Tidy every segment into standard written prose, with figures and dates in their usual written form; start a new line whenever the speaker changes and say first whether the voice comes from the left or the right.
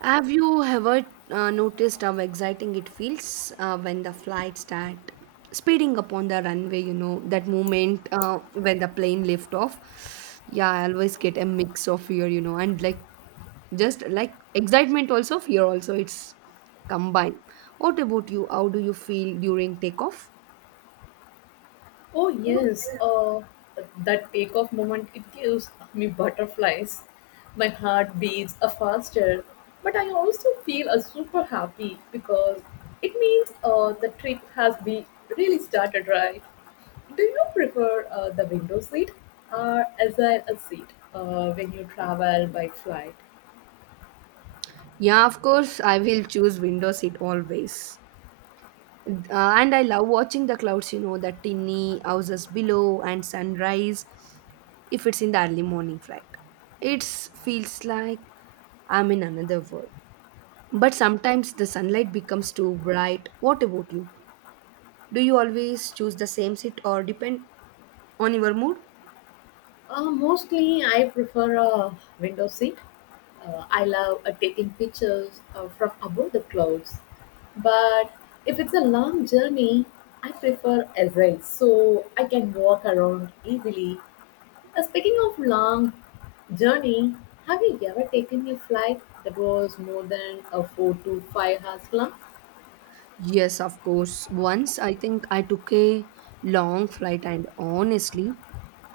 right: Have you ever noticed how exciting it feels when the flights start speeding up on the runway? You know, that moment when the plane lift off. Yeah, I always get a mix of fear, you know, and like just like excitement, also fear, also it's combined. What about you? How do you feel during takeoff?
left: Oh yes, that takeoff moment it gives me butterflies. My heart beats faster, but I also feel super happy because it means the trip has been really started right. Do you prefer the window seat or as a seat when you travel by flight?
right: Yeah, of course, I will choose window seat always. And I love watching the clouds, you know, the tinny houses below and sunrise, if it's in the early morning flight. It feels like I'm in another world. But sometimes the sunlight becomes too bright. What about you? Do you always choose the same seat or depend on your mood?
left: Mostly, I prefer a window seat. I love taking pictures from above the clouds. But if it's a long journey, I prefer a ride so I can walk around easily. Speaking of long journey, have you ever taken a flight that was more than a 4 to 5 hours long?
right: Yes, of course. Once I think I took a long flight and honestly,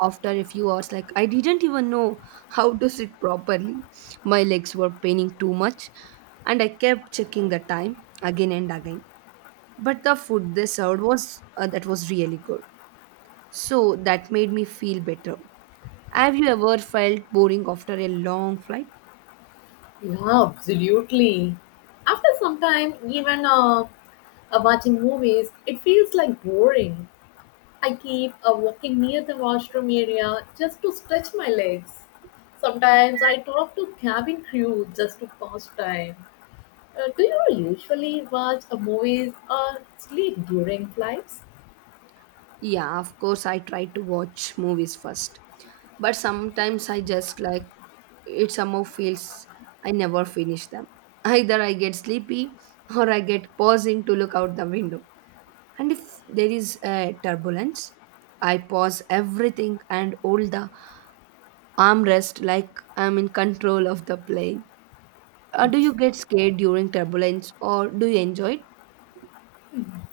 right: after a few hours, like I didn't even know how to sit properly. My legs were paining too much and I kept checking the time again and again. But the food they served was that was really good, so that made me feel better. Have you ever felt boring after a long flight?
left: Yeah, absolutely. After some time, even watching movies, it feels like boring. I keep a walking near the washroom area just to stretch my legs. Sometimes I talk to cabin crew just to pass time. Do you usually watch a movies or sleep during flights?
right: Yeah, of course, I try to watch movies first, but sometimes I just like it somehow feels I never finish them. Either I get sleepy or I get pausing to look out the window. And if there is a turbulence, I pause everything and hold the armrest like I'm in control of the plane. Do you get scared during turbulence or do you enjoy it?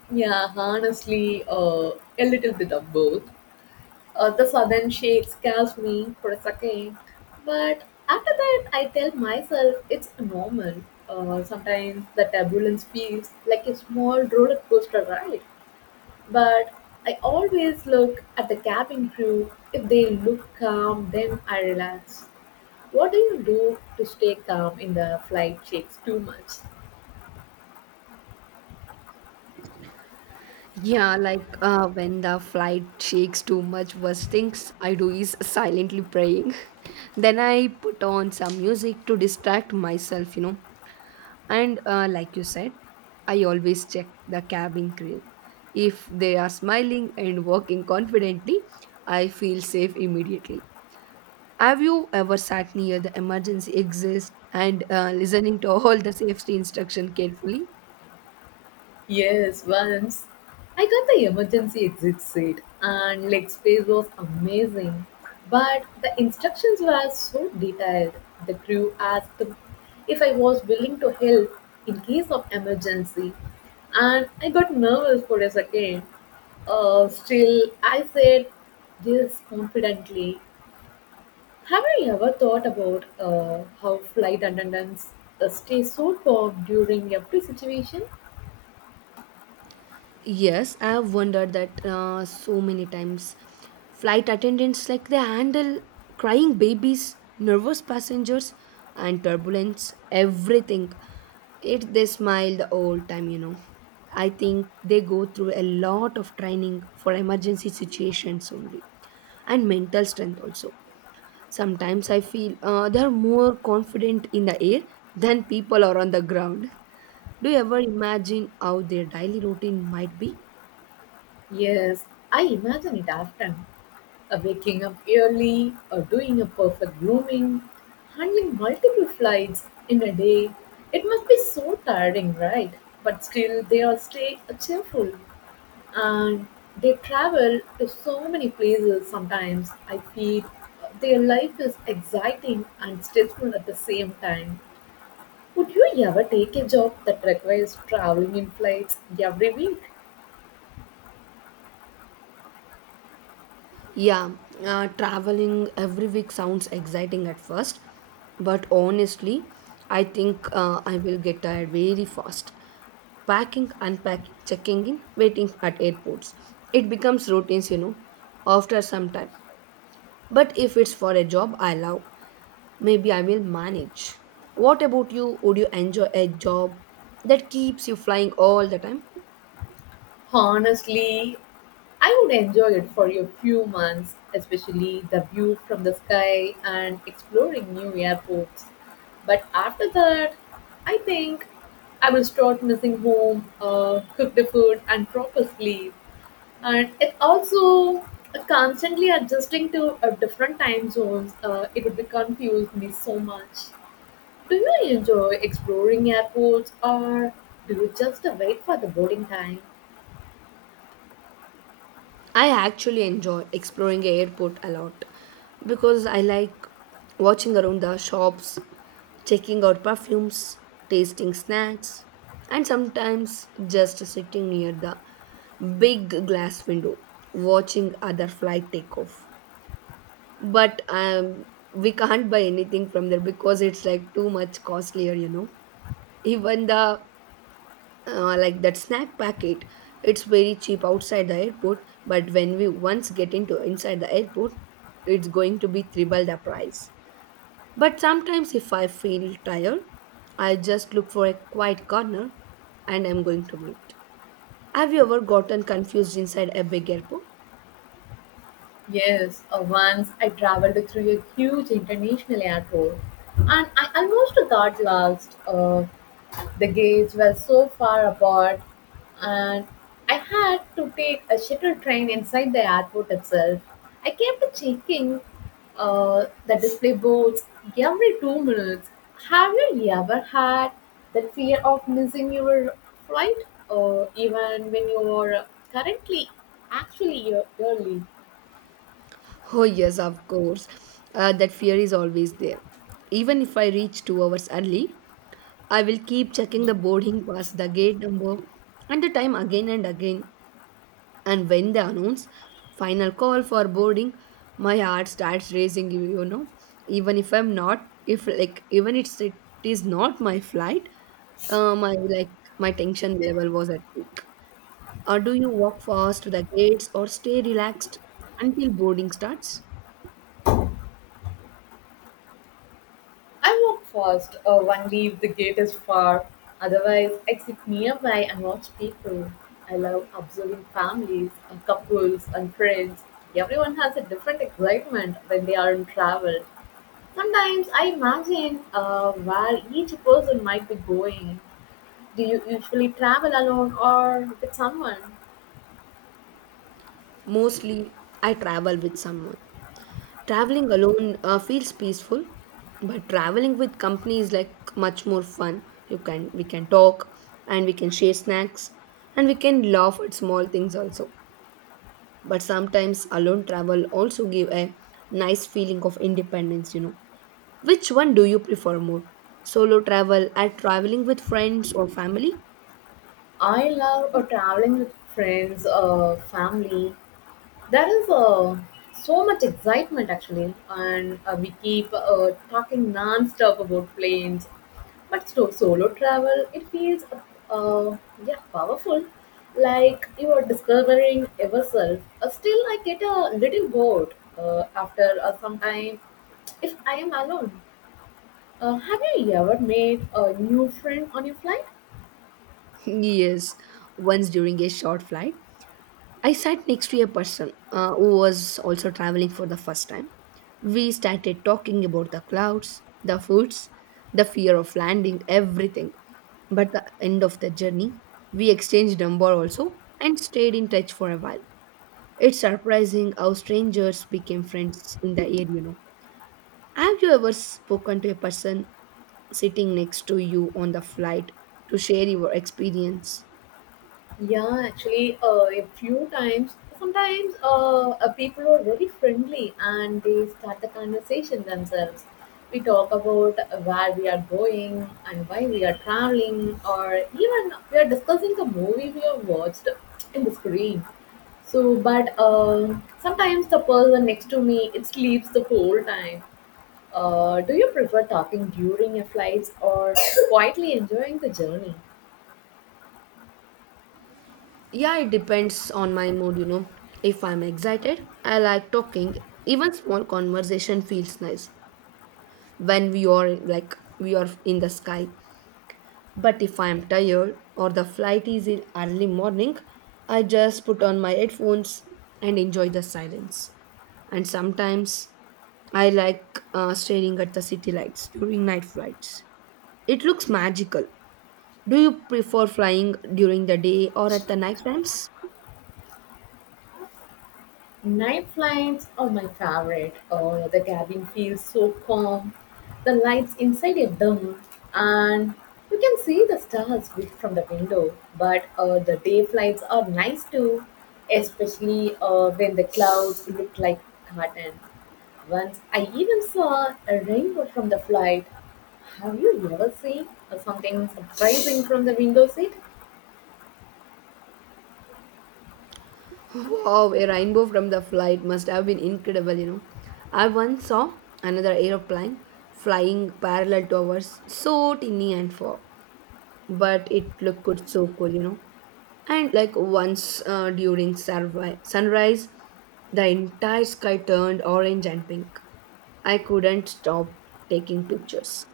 left: Yeah, honestly, a little bit of both. The sudden shake scares me for a second, but after that, I tell myself it's normal. Sometimes the turbulence feels like a small roller coaster ride. But I always look at the cabin crew. If they look calm, then I relax. What do you do to stay calm in the flight shakes too much?
right: Yeah, like when the flight shakes too much, worst things I do is silently praying. Then I put on some music to distract myself, you know. And like you said, I always check the cabin crew. If they are smiling and walking confidently, I feel safe immediately. Have you ever sat near the emergency exit and listening to all the safety instruction carefully?
left: Yes, once I got the emergency exit seat and leg space was amazing. But the instructions were so detailed. The crew asked if I was willing to help in case of emergency and I got nervous for a second. Still, I said this confidently. Have you ever thought about how flight attendants stay so calm during every situation?
right: Yes, I have wondered that so many times. Flight attendants, like, they handle crying babies, nervous passengers, and turbulence, everything. It they smile the whole time, you know. I think they go through a lot of training for emergency situations only, and mental strength also. Sometimes I feel they are more confident in the air than people are on the ground. Do you ever imagine how their daily routine might be?
left: Yes, I imagine it often. Waking up early, or doing a perfect grooming, handling multiple flights in a day. It must be so tiring, right? But still, they all stay cheerful and they travel to so many places. Sometimes I feel their life is exciting and stressful at the same time. Would you ever take a job that requires traveling in flights every week?
right: Yeah, traveling every week sounds exciting at first, but honestly, I think I will get tired very fast. Packing, unpacking, checking in, waiting at airports. It becomes routines, you know, after some time. But if it's for a job I love, maybe I will manage. What about you? Would you enjoy a job that keeps you flying all the time?
left: Honestly, I would enjoy it for a few months, especially the view from the sky and exploring new airports. But after that, I think I will start missing home cooked food and proper sleep. And it also constantly adjusting to different time zones. It would be confused me so much. Do you enjoy exploring airports or do you just wait for the boarding time?
right: I actually enjoy exploring the airport a lot because I like watching around the shops, checking out perfumes, tasting snacks, and sometimes just sitting near the big glass window watching other flight take off. But we can't buy anything from there because it's like too much costlier, you know. Even the like that snack packet, it's very cheap outside the airport, but when we once get into inside the airport, it's going to be triple the price. But sometimes if I feel tired, I just look for a quiet corner and I'm going to wait. Have you ever gotten confused inside a big airport?
left: Yes, once I traveled through a huge international airport and I almost got lost The gates were so far apart, and I had to take a shuttle train inside the airport itself. I kept checking the display boards every 2 minutes. Have you ever had that fear of missing your flight, or even when you are currently actually early?
right: Oh yes, of course, that fear is always there. Even if I reach 2 hours early, I will keep checking the boarding pass, the gate number, and the time again and again. And when they announce final call for boarding, my heart starts racing, you know. Even if I'm not, if like, even it's, it is not my flight, uh, my like my tension level was at peak. Or do you walk fast to the gates or stay relaxed until boarding starts?
left: I walk fast, or one leave the gate is far. Otherwise, I sit nearby and watch people. I love observing families, and couples, and friends. Everyone has a different excitement when they are in travel. Sometimes I imagine where each person might be going. Do you usually travel alone or with someone?
right: Mostly, I travel with someone. Traveling alone feels peaceful, but traveling with company is like much more fun. You can we can talk and we can share snacks and we can laugh at small things also. But sometimes alone travel also give a nice feeling of independence, you know. Which one do you prefer more? Solo travel and traveling with friends or family?
left: I love traveling with friends or family. There is so much excitement actually, and we keep talking non-stop about planes. But solo travel, it feels uh, yeah powerful, like you are discovering yourself. Still, I get a little bored after some time if I am alone. Have you ever made a new friend on your flight?
right: Yes, once during a short flight, I sat next to a person who was also traveling for the first time. We started talking about the clouds, the foods, the fear of landing, everything. But the end of the journey, we exchanged number also and stayed in touch for a while. It's surprising how strangers became friends in the air, you know. Have you ever spoken to a person sitting next to you on the flight to share your experience?
left: Yeah, actually, a few times. Sometimes people are very friendly and they start the conversation themselves. We talk about where we are going and why we are traveling, or even we are discussing the movie we have watched in the screen. But sometimes the person next to me it sleeps the whole time. Do you prefer talking during your flights or quietly enjoying the journey?
right: Yeah, it depends on my mood, you know. If I'm excited, I like talking. Even small conversation feels nice when we are in the sky. But if I'm tired or the flight is in early morning, I just put on my headphones and enjoy the silence. And sometimes I like staring at the city lights during night flights. It looks magical. Do you prefer flying during the day or at the night times?
left: Night flights are my favorite. Oh, the cabin feels so calm. The lights inside are dim, and you can see the stars from the window. But the day flights are nice too, especially when the clouds look like cotton. Once I even saw a rainbow from the flight. Have you ever seen something surprising from the window seat?
right: Wow, a rainbow from the flight must have been incredible, you know. I once saw another aeroplane flying parallel to ours, so tiny and far, but it looked good, so cool, you know. And like once during sunrise, the entire sky turned orange and pink. I couldn't stop taking pictures.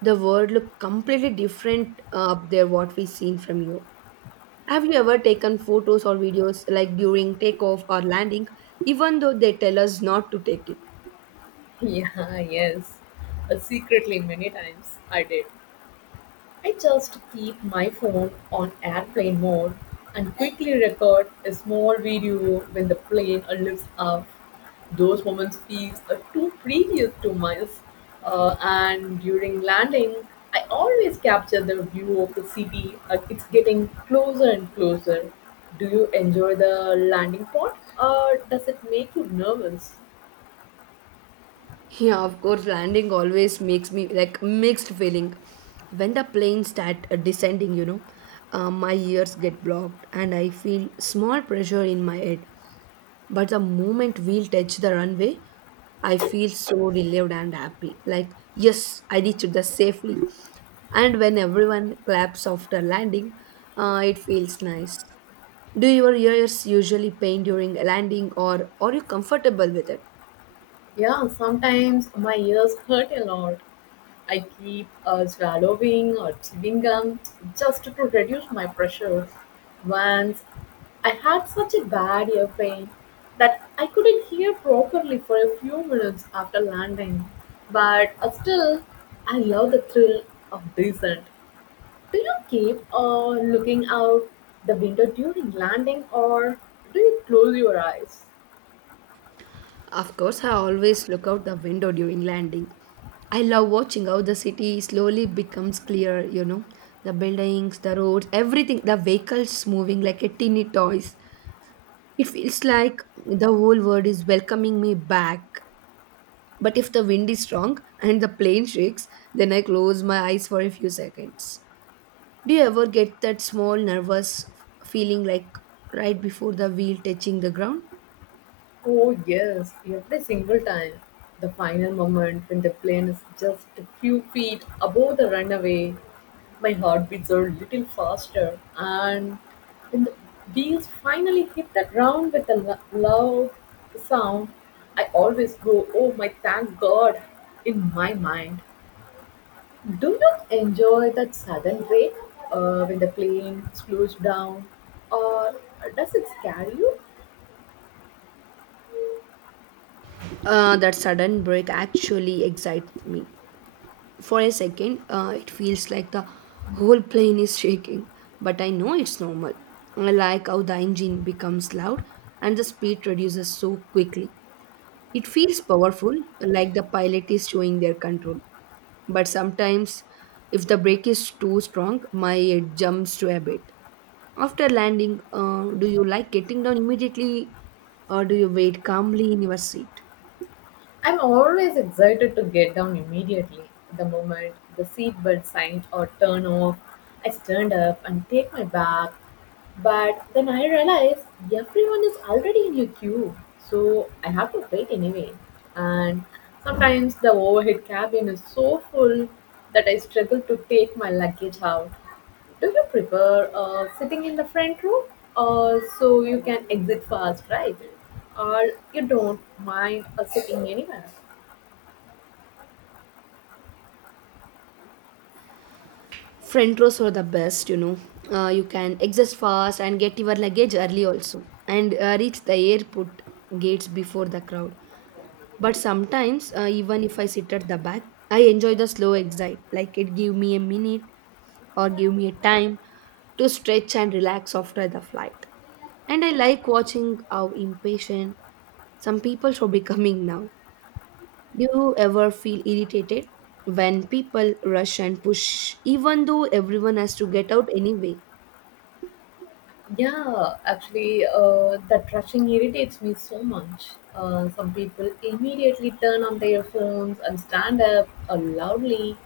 right: The world looked completely different up there, what we seen from you. Have you ever taken photos or videos like during takeoff or landing, even though they tell us not to take it?
left: Yeah, yes. Secretly, many times I did. I just keep my phone on airplane mode and quickly record a small video when the plane lifts up. Those moments feel too precious to miss. And during landing, I always capture the view of the city. It's getting closer and closer. Do you enjoy the landing part or does it make you nervous?
right: Yeah, of course, landing always makes me like mixed feeling. When the plane start descending, you know, my ears get blocked and I feel small pressure in my head. But the moment we'll touch the runway, I feel so relieved and happy. Like, yes, I reached the safely. And when everyone claps after landing, it feels nice. Do your ears usually pain during landing or are you comfortable with it?
left: Yeah, sometimes my ears hurt a lot. I keep swallowing or chewing gum just to reduce my pressure. Once I had such a bad ear pain that I couldn't hear properly for a few minutes after landing. But still, I love the thrill of descent. Do you keep looking out the window during landing or do you close your eyes?
right: Of course, I always look out the window during landing. I love watching how the city slowly becomes clear, you know, the buildings, the roads, everything, the vehicles moving like a teeny toys. It feels like the whole world is welcoming me back. But if the wind is strong and the plane shakes, then I close my eyes for a few seconds. Do you ever get that small nervous feeling like right before the wheel touching the ground?
left: Oh, yes, every single time. The final moment when the plane is just a few feet above the runway, my heart beats a little faster. And when the wheels finally hit the ground with a loud sound, I always go, oh my, thank God, in my mind. Do you enjoy that sudden break when the plane slows down, or does it scare you?
right: That sudden break actually excites me. For a second, it feels like the whole plane is shaking, but I know it's normal. I like how the engine becomes loud and the speed reduces so quickly. It feels powerful, like the pilot is showing their control. But sometimes, if the brake is too strong, my head jumps to a bit. After landing, do you like getting down immediately or do you wait calmly in your seat?
left: I'm always excited to get down immediately. The moment the seatbelt sign or turn off, I stand up and take my bag. But then I realize everyone is already in a queue, so I have to wait anyway. And sometimes the overhead cabin is so full that I struggle to take my luggage out. Do you prefer sitting in the front row, or so you can exit fast, right? Or you don't mind sitting anywhere?
right: Front rows are the best, you know. You can exit fast and get your luggage early also and reach the airport gates before the crowd. But sometimes, even if I sit at the back, I enjoy the slow exit. Like it give me a minute or give me a time to stretch and relax after the flight. And I like watching how impatient some people should be coming now. Do you ever feel irritated when people rush and push, even though everyone has to get out anyway?
left: Yeah, actually, that rushing irritates me so much. Some people immediately turn on their phones and stand up loudly,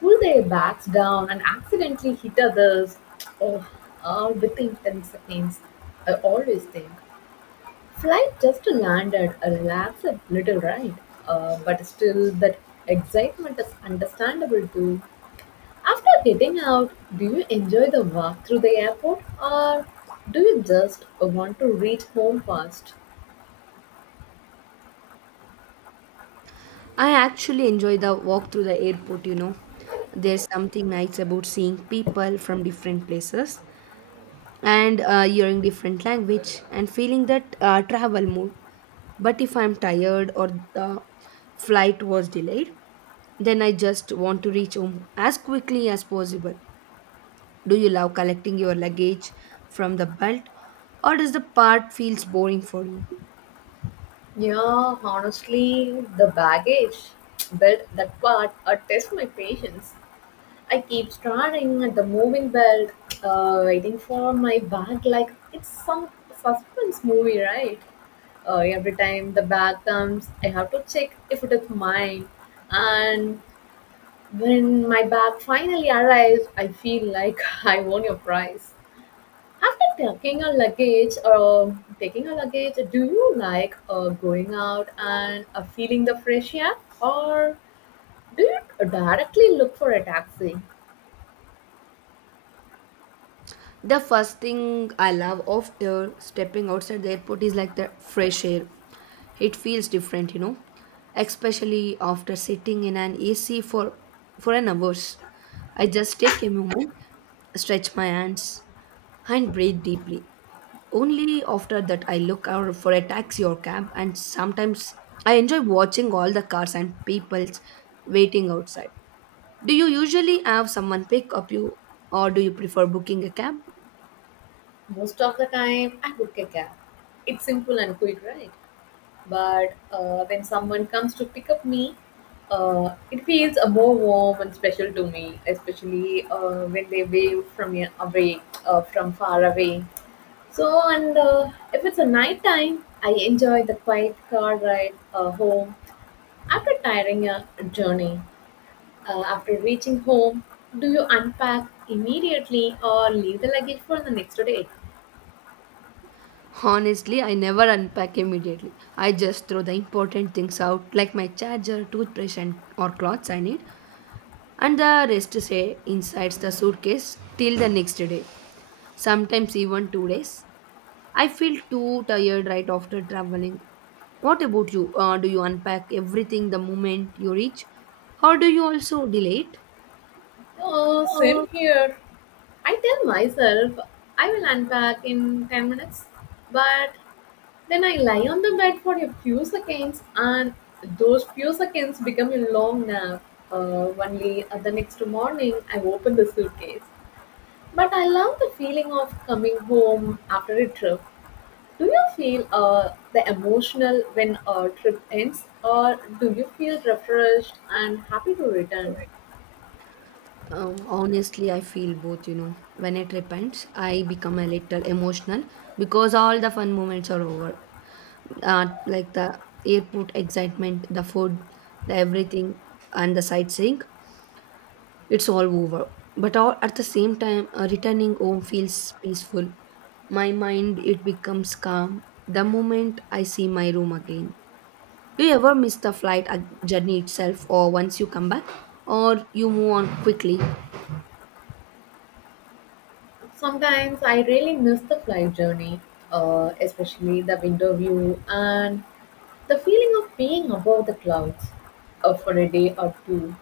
left: pull their backs down, and accidentally hit others. Oh, all within 10 seconds. I always think flight just landed, a relax a little, right? But still, that excitement is understandable too. After getting out, do you enjoy the walk through the airport or do you just want to reach home fast?
right: I actually enjoy the walk through the airport, you know. There's something nice about seeing people from different places and hearing different language and feeling that travel mood. But if I'm tired or the flight was delayed, then I just want to reach home as quickly as possible. Do you love collecting your luggage from the belt or does the part feels boring for you?
left: Yeah, honestly, the baggage. But that part tests my patience. I keep staring at the moving belt, waiting for my bag like it's some suspense movie, right? Every time the bag comes, I have to check if it is mine and when my bag finally arrives, I feel like I won your prize. After taking a luggage or taking a luggage, do you like going out and feeling the fresh air, or do you directly look for a taxi?
right: The first thing I love after stepping outside the airport is like the fresh air. It feels different, you know, especially after sitting in an AC for an hours. I just take a moment, stretch my hands and breathe deeply. Only after that I look out for a taxi or cab, and sometimes I enjoy watching all the cars and peoples waiting outside. Do you usually have someone pick up you or do you prefer booking a cab?
left: Most of the time, I book a cab. It's simple and quick, right? But when someone comes to pick up me, it feels more warm and special to me, especially when they wave from away, from far away. And if it's a night time, I enjoy the quiet car ride home after tiring a journey. After reaching home, do you unpack immediately or leave the luggage for the next day?
right: Honestly, I never unpack immediately. I just throw the important things out like my charger, toothbrush, and or clothes I need, and the rest say inside the suitcase till the next day, sometimes even 2 days. I feel too tired right after traveling. What about you? Do you unpack everything the moment you reach? Or do you also delay it?
left: Oh, same here. I tell myself I will unpack in 10 minutes, but then I lie on the bed for a few seconds, and those few seconds become a long nap. Only the next morning, I open the suitcase. But I love the feeling of coming home after a trip. Do you feel the emotional when a trip ends, or do you feel refreshed and happy to return?
right: Honestly, I feel both, you know. When it repents, I become a little emotional because all the fun moments are over. The airport excitement, the food, the everything, and the sightseeing. It's all over. But all, at the same time, returning home feels peaceful. My mind it becomes calm the moment I see my room again. Do you ever miss the flight journey itself, or once you come back, or you move on quickly?
left: Sometimes I really miss the flight journey, especially the window view and the feeling of being above the clouds for a day or two.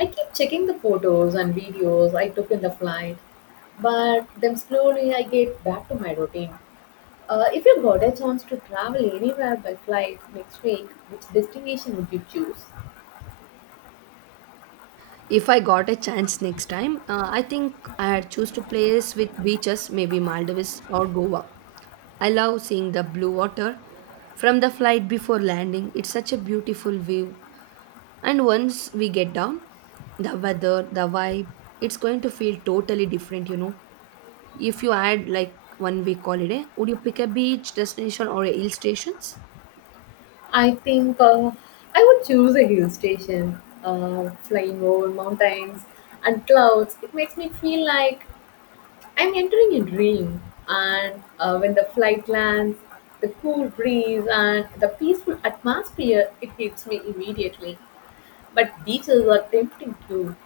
left: I keep checking the photos and videos I took in the flight, but then slowly I get back to my routine. If you got a chance to travel anywhere by flight next week, which destination would you choose?
right: If I got a chance next time, I think I'd choose to place with beaches, maybe Maldives or Goa. I love seeing the blue water from the flight before landing. It's such a beautiful view. And once we get down, the weather, the vibe, it's going to feel totally different, you know. If you had like one week holiday, would you pick a beach destination or a hill stations?
left: I think I would choose a hill station, flying over mountains and clouds. It makes me feel like I'm entering a dream. And when the flight lands, the cool breeze and the peaceful atmosphere, it hits me immediately. But beaches are tempting too.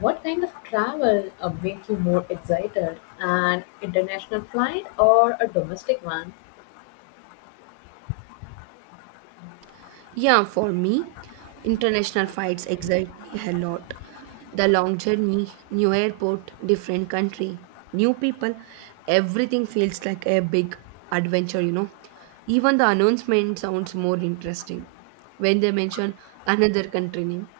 left: What kind of travel make you more excited? An international flight or a domestic one?
right: Yeah, for me, international flights excite me a lot. The long journey, new airport, different country, new people, everything feels like a big adventure, you know. Even the announcement sounds more interesting when they mention another country name.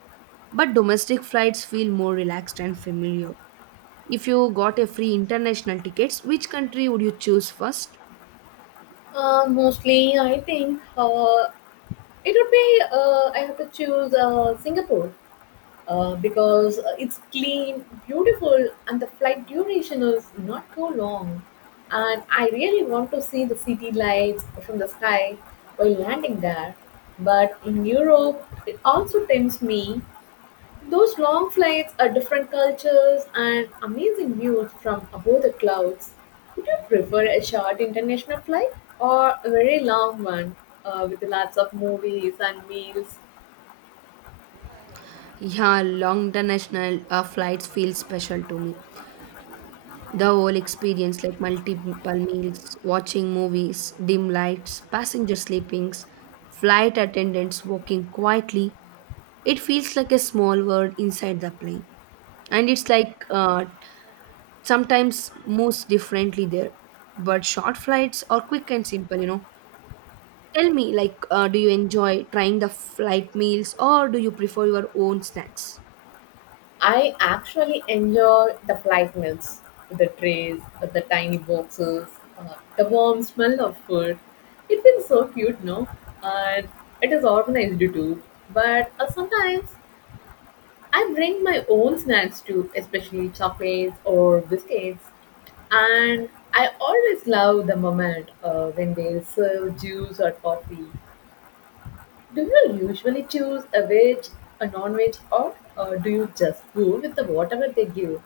right: But domestic flights feel more relaxed and familiar. If you got a free international tickets, which country would you choose first?
left: Mostly, I think it would be, I have to choose Singapore because it's clean, beautiful, and the flight duration is not too long. And I really want to see the city lights from the sky while landing there. But in Europe, it also tempts me, those long flights are different cultures and amazing views from above the clouds. Would you prefer a short international flight or a very long one with lots of movies and meals?
right: Yeah, long international flights feel special to me. The whole experience, like multiple meals, watching movies, dim lights, passenger sleepings, flight attendants walking quietly, it feels like a small world inside the plane. And it's like sometimes moves differently there. But short flights are quick and simple, you know. Tell me, like, do you enjoy trying the flight meals or do you prefer your own snacks?
left: I actually enjoy the flight meals, the trays, the tiny boxes, the warm smell of food. It feels so cute, no? And it is organized too. But sometimes I bring my own snacks too, especially chocolates or biscuits. And I always love the moment when they serve juice or coffee. Do you usually choose a veg, a non veg, or do you just go with the whatever they give?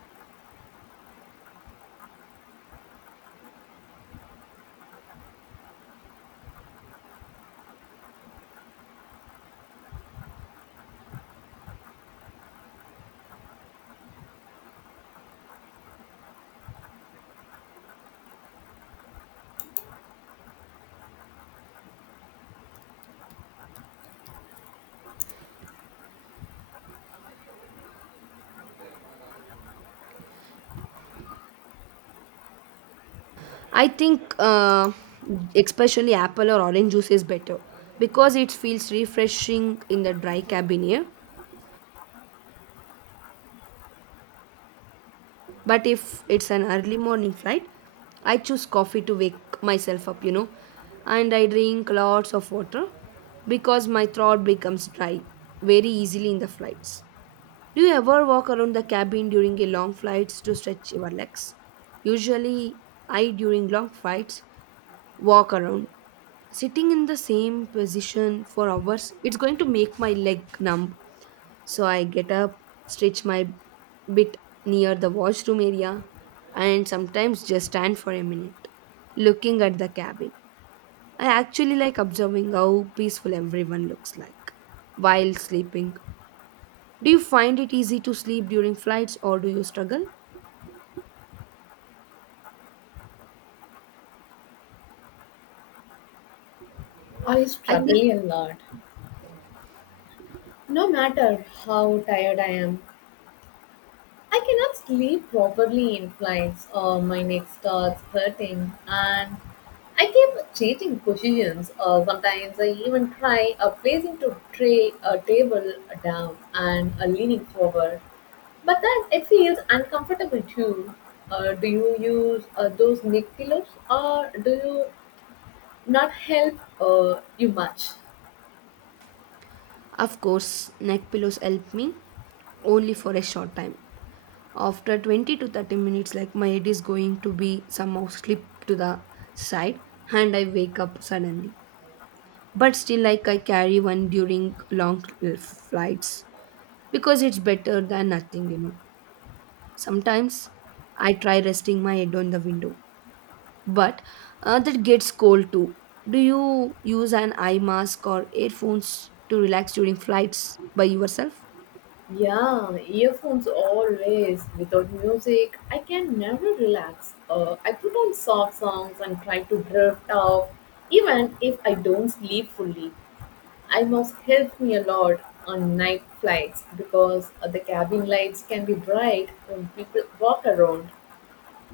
right: I think especially apple or orange juice is better because it feels refreshing in the dry cabin here. But if it's an early morning flight, I choose coffee to wake myself up, you know, and I drink lots of water because my throat becomes dry very easily in the flights. Do you ever walk around the cabin during a long flights to stretch your legs? Usually, I during long flights walk around, sitting in the same position for hours it's going to make my leg numb, so I get up stretch my bit near the washroom area and sometimes just stand for a minute looking at the cabin. I actually like observing how peaceful everyone looks like while sleeping. Do you find it easy to sleep during flights or do you struggle?
left: Or you
right: I
left: struggle
right: think
left: a lot? No matter how tired I am, I cannot sleep properly in flights or my neck starts hurting and I keep changing positions. Sometimes I even try placing to tray a table down and leaning forward. But then it feels uncomfortable too. Do you use those neck pillows or do you not help you much?
right: of course neck pillows help me only for a short time. After 20 to 30 minutes, like my head is going to be somehow slipped to the side and I wake up suddenly. But still, like I carry one during long flights because it's better than nothing, you know. Sometimes I try resting my head on the window, but that gets cold too. Do you use an eye mask or earphones to relax during flights by yourself?
left: Yeah, earphones always. Without music, I can never relax. I put on soft songs and try to drift off, even if I don't sleep fully. I must help me a lot on night flights because the cabin lights can be bright when people walk around.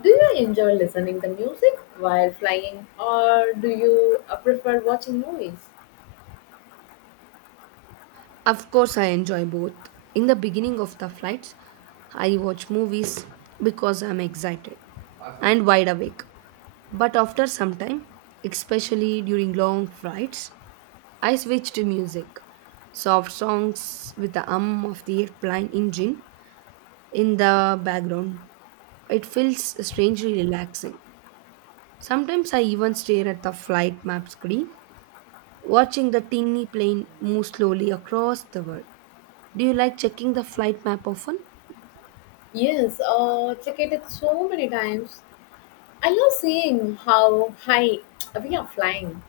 left: Do you enjoy listening to music while flying or do you prefer watching movies?
right: Of course, I enjoy both. In the beginning of the flights, I watch movies because I'm excited and wide awake. But after some time, especially during long flights, I switch to music. Soft songs with the hum of the airplane engine in the background. It feels strangely relaxing. Sometimes I even stare at the flight map screen, watching the tiny plane move slowly across the world. Do you like checking the flight map often?
left: Yes, check it so many times. I love seeing how high we are flying,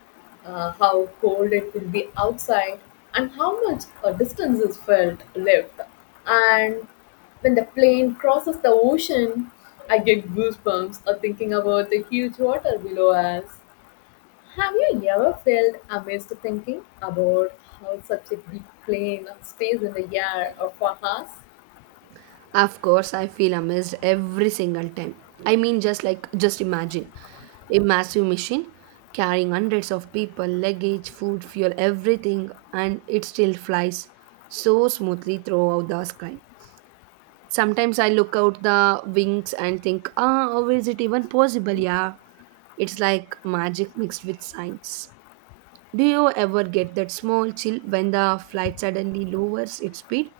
left: how cold it will be outside, and how much a distance is felt left. And when the plane crosses the ocean, I get goosebumps of thinking about the huge water below us. Have you ever felt amazed thinking about how such a big plane stays in the air for hours?
right: Of course, I feel amazed every single time. I mean, just imagine a massive machine carrying hundreds of people, luggage, food, fuel, everything, and it still flies so smoothly throughout the sky. Sometimes I look out the wings and think, ah, how is it even possible? Yeah, it's like magic mixed with science. Do you ever get that small chill when the flight suddenly lowers its speed?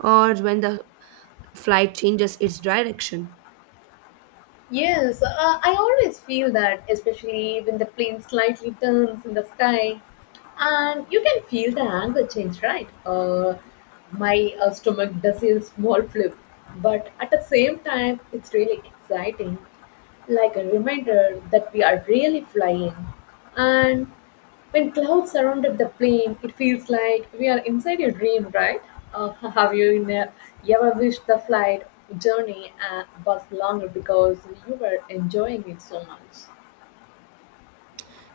right: Or when the flight changes its direction.
left: Yes, I always feel that, especially when the plane slightly turns in the sky and you can feel the angle change, right? My stomach does a small flip, but at the same time, it's really exciting, like a reminder that we are really flying. And when clouds surrounded the plane, it feels like we are inside a dream, right? Uh, have you in a, you ever wished the flight journey was longer because you were enjoying it so much?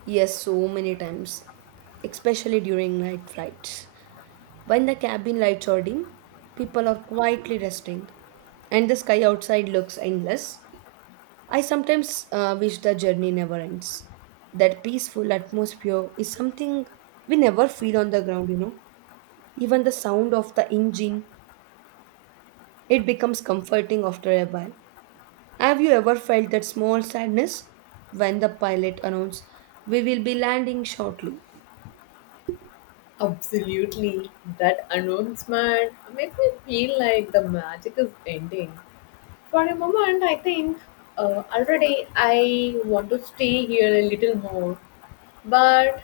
right: Yes, so many times, especially during night flights. When the cabin lights are dim, people are quietly resting, and the sky outside looks endless. I sometimes wish the journey never ends. That peaceful atmosphere is something we never feel on the ground, you know. Even the sound of the engine, it becomes comforting after a while. Have you ever felt that small sadness when the pilot announced we will be landing shortly?
left: Absolutely. That announcement made me feel like the magic is ending. For a moment, I think already I want to stay here a little more. But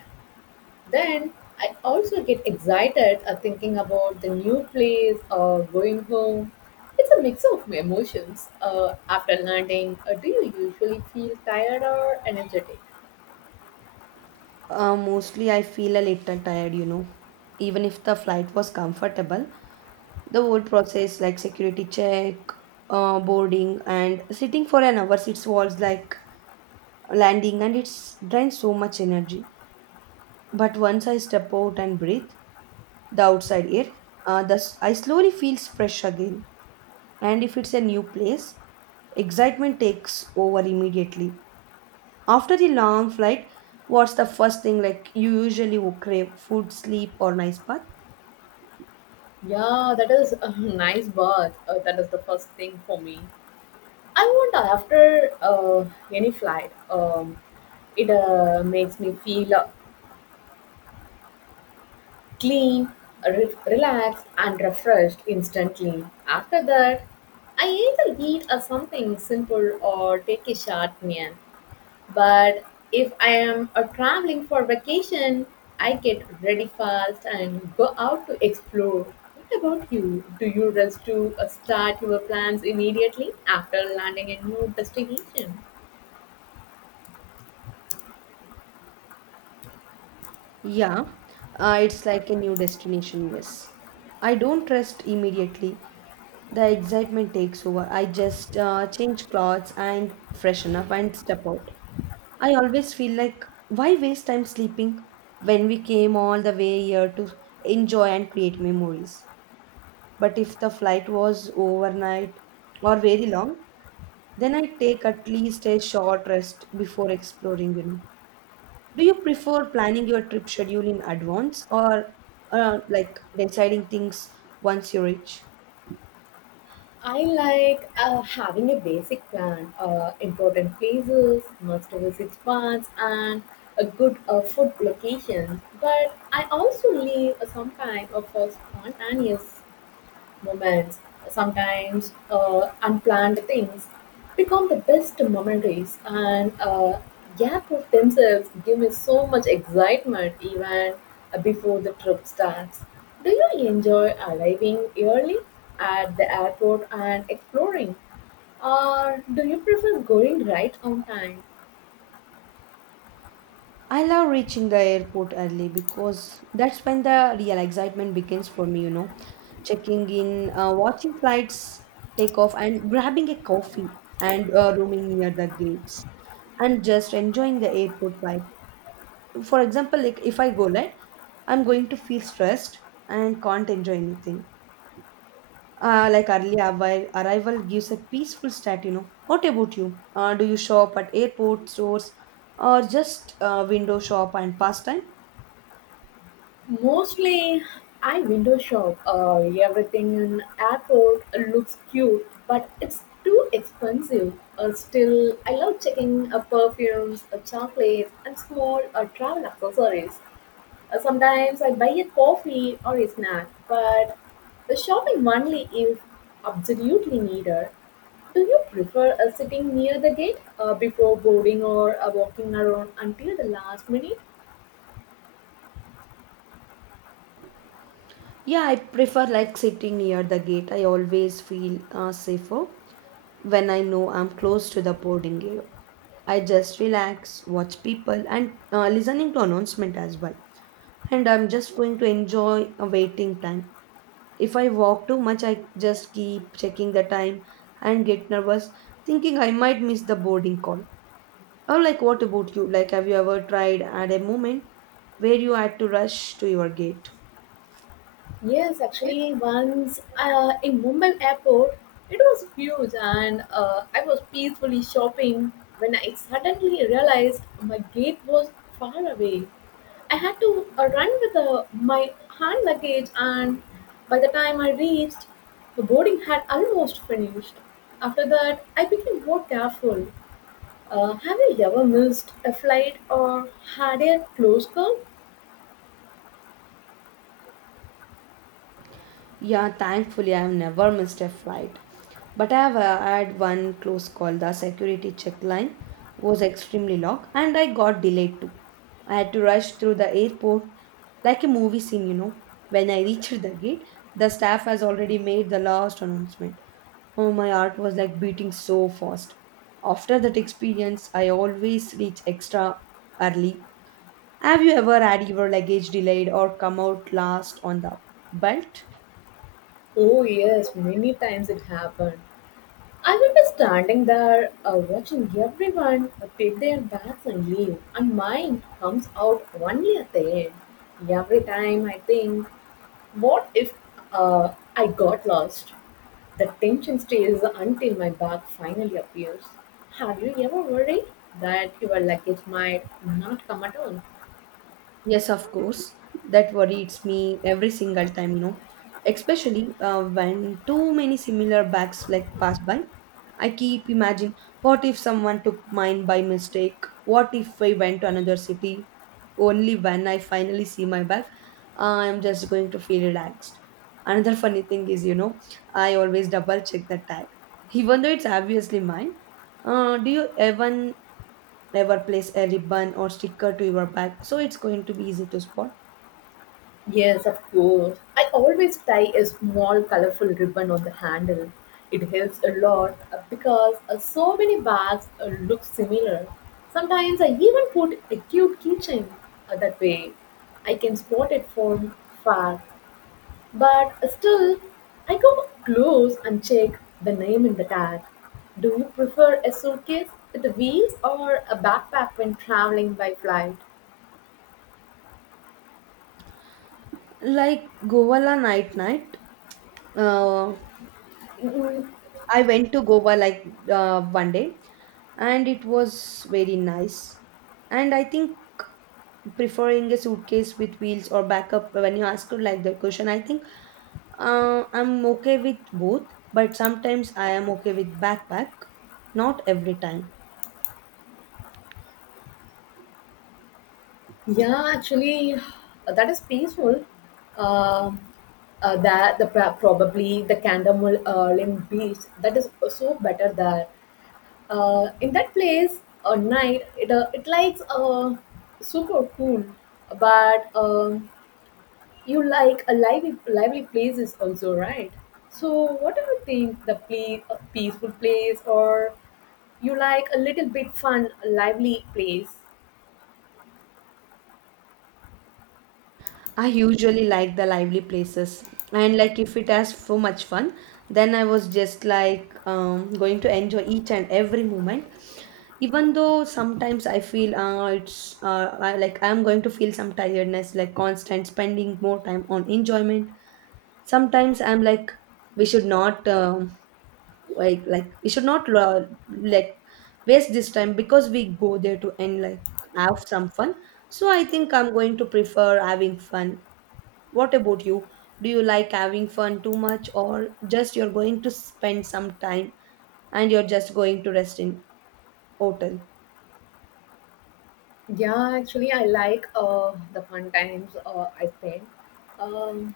left: then I also get excited thinking about the new place or going home. It's a mix of emotions. After landing, do you usually feel tired or energetic?
right: Mostly, I feel a little tired, you know. Even if the flight was comfortable, the whole process like security check, boarding, and sitting for an hour, it was like landing and it's drains so much energy. But once I step out and breathe the outside air, thus I slowly feels fresh again. And if it's a new place, excitement takes over immediately. After the long flight, what's the first thing like you usually will crave? Food, sleep, or nice bath?
left: Yeah, that is a nice bath. That is the first thing for me. I wonder after any flight, it makes me feel clean, relaxed, and refreshed instantly. After that, I either eat something simple or take a short nap. But if I am traveling for vacation, I get ready fast and go out to explore. What about you? Do you rush to start your plans immediately after landing a new destination?
right: Yeah, it's like a new destination, yes. I don't rest immediately. The excitement takes over. I just change clothes and freshen up and step out. I always feel like, why waste time sleeping when we came all the way here to enjoy and create memories? But if the flight was overnight or very long, then I take at least a short rest before exploring, you know. Do you prefer planning your trip schedule in advance or like deciding things once you reach?
left: I like having a basic plan, important places, must visit spots, and a good food location. But I also leave some time of spontaneous moments, sometimes unplanned things, become the best memories. And airports themselves give me so much excitement even before the trip starts. Do you enjoy arriving early at the airport and exploring, or do you prefer going right on time?
right: I love reaching the airport early because that's when the real excitement begins for me, you know. Checking in, watching flights take off, and grabbing a coffee and roaming near the gates and just enjoying the airport vibe. For example like if I go late, I'm going to feel stressed and can't enjoy anything. Like early arrival gives a peaceful start, you know. What about you? Do you shop at airport stores or just window shop and pastime?
left: Mostly, I window shop. Everything in airport looks cute, but it's too expensive. Still, I love checking perfumes, chocolates, and small travel accessories. Sometimes I buy a coffee or a snack, but the shopping only is absolutely needed. Do you prefer sitting near the gate before boarding or walking around until the last minute?
right: Yeah, I prefer like sitting near the gate. I always feel safer when I know I'm close to the boarding area. I just relax watch people and listening to announcement as well, and I'm just going to enjoy a waiting time. If I walk too much, I just keep checking the time and get nervous, thinking I might miss the boarding call. Or, like, what about you? Like, have you ever tried at a moment where you had to rush to your gate?
left: Yes, actually, once in Mumbai airport, it was huge, and I was peacefully shopping when I suddenly realized my gate was far away. I had to run with my hand luggage, and by the time I reached, the boarding had almost finished. After that, I became more careful. Have you ever missed a flight or had a close call?
right: Yeah, thankfully, I have never missed a flight. But I have had one close call. The security check line was extremely long and I got delayed too. I had to rush through the airport like a movie scene, you know. When I reached the gate, the staff has already made the last announcement. Oh, my heart was like beating so fast. After that experience, I always reach extra early. Have you ever had your luggage delayed or come out last on the belt?
left: Oh, yes, many times it happened. I remember standing there watching everyone pick their bags and leave, and mine comes out only at the end. Every time I think, what if uh, I got lost? The tension stays until my bag finally appears. Have you ever worried that your luggage might not come at all?
right: Yes, of course. That worries me every single time, you know, especially when too many similar bags like pass by. I keep imagining what if someone took mine by mistake? What if I went to another city? Only when I finally see my bag, I am just going to feel relaxed. Another funny thing is, you know, I always double check the tag, even though it's obviously mine. Do you even never place a ribbon or sticker to your bag, so it's going to be easy to spot?
left: Yes, of course. I always tie a small colorful ribbon on the handle. It helps a lot because so many bags look similar. Sometimes I even put a cute keychain that way. I can spot it from far, but still, I go close and check the name in the tag. Do you prefer a suitcase with wheels or a backpack when traveling by flight?
right: Like Govala night night, uh,
left: Mm.
right: I went to Goa like one day, and it was very nice. And I think preferring a suitcase with wheels or backup when you ask her like that question, I think I'm okay with both, but sometimes I am okay with backpack, not every time.
left: Yeah, actually, that is peaceful. Um that the probably the Candamulim beach that is so better there. In that place, at night it it likes super cool, but you like a lively lively places also, right? So what do you think the place a peaceful place or you like a little bit fun lively place?
right: I usually like the lively places, and like if it has so much fun, then I was just like going to enjoy each and every moment. Even though sometimes I feel like I'm going to feel some tiredness, like constant spending more time on enjoyment. Sometimes I'm like, we should not like we should not like waste this time because we go there to end like have some fun. So I think I'm going to prefer having fun. What about you? Do you like having fun too much, or just you're going to spend some time and you're just going to rest in hotel?
left: Yeah, actually, I like the fun times I spent um,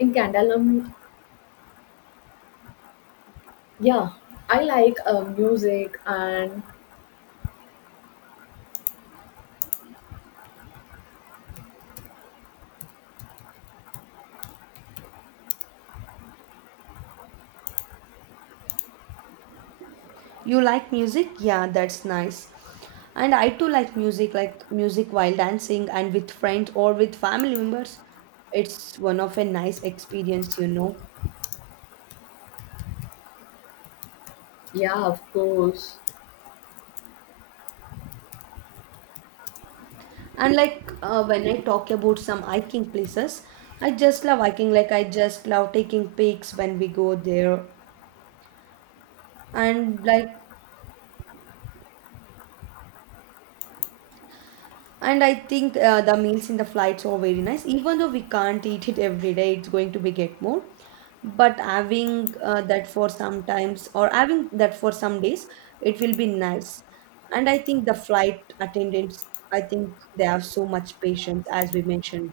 left: in Candalam. Yeah, I like music and
right: You like music? Yeah, that's nice. And I too like music while dancing and with friends or with family members. It's one of a nice experience, you know.
left: yeah, of course.
right: And like when I talk about some hiking places, I just love hiking. Like I just love taking pics when we go there. And like And I think the meals in the flights are very nice. Even though we can't eat it every day, it's going to be get more. But having that for sometimes or having that for some days, it will be nice. And I think the flight attendants, I think they have so much patience as we mentioned.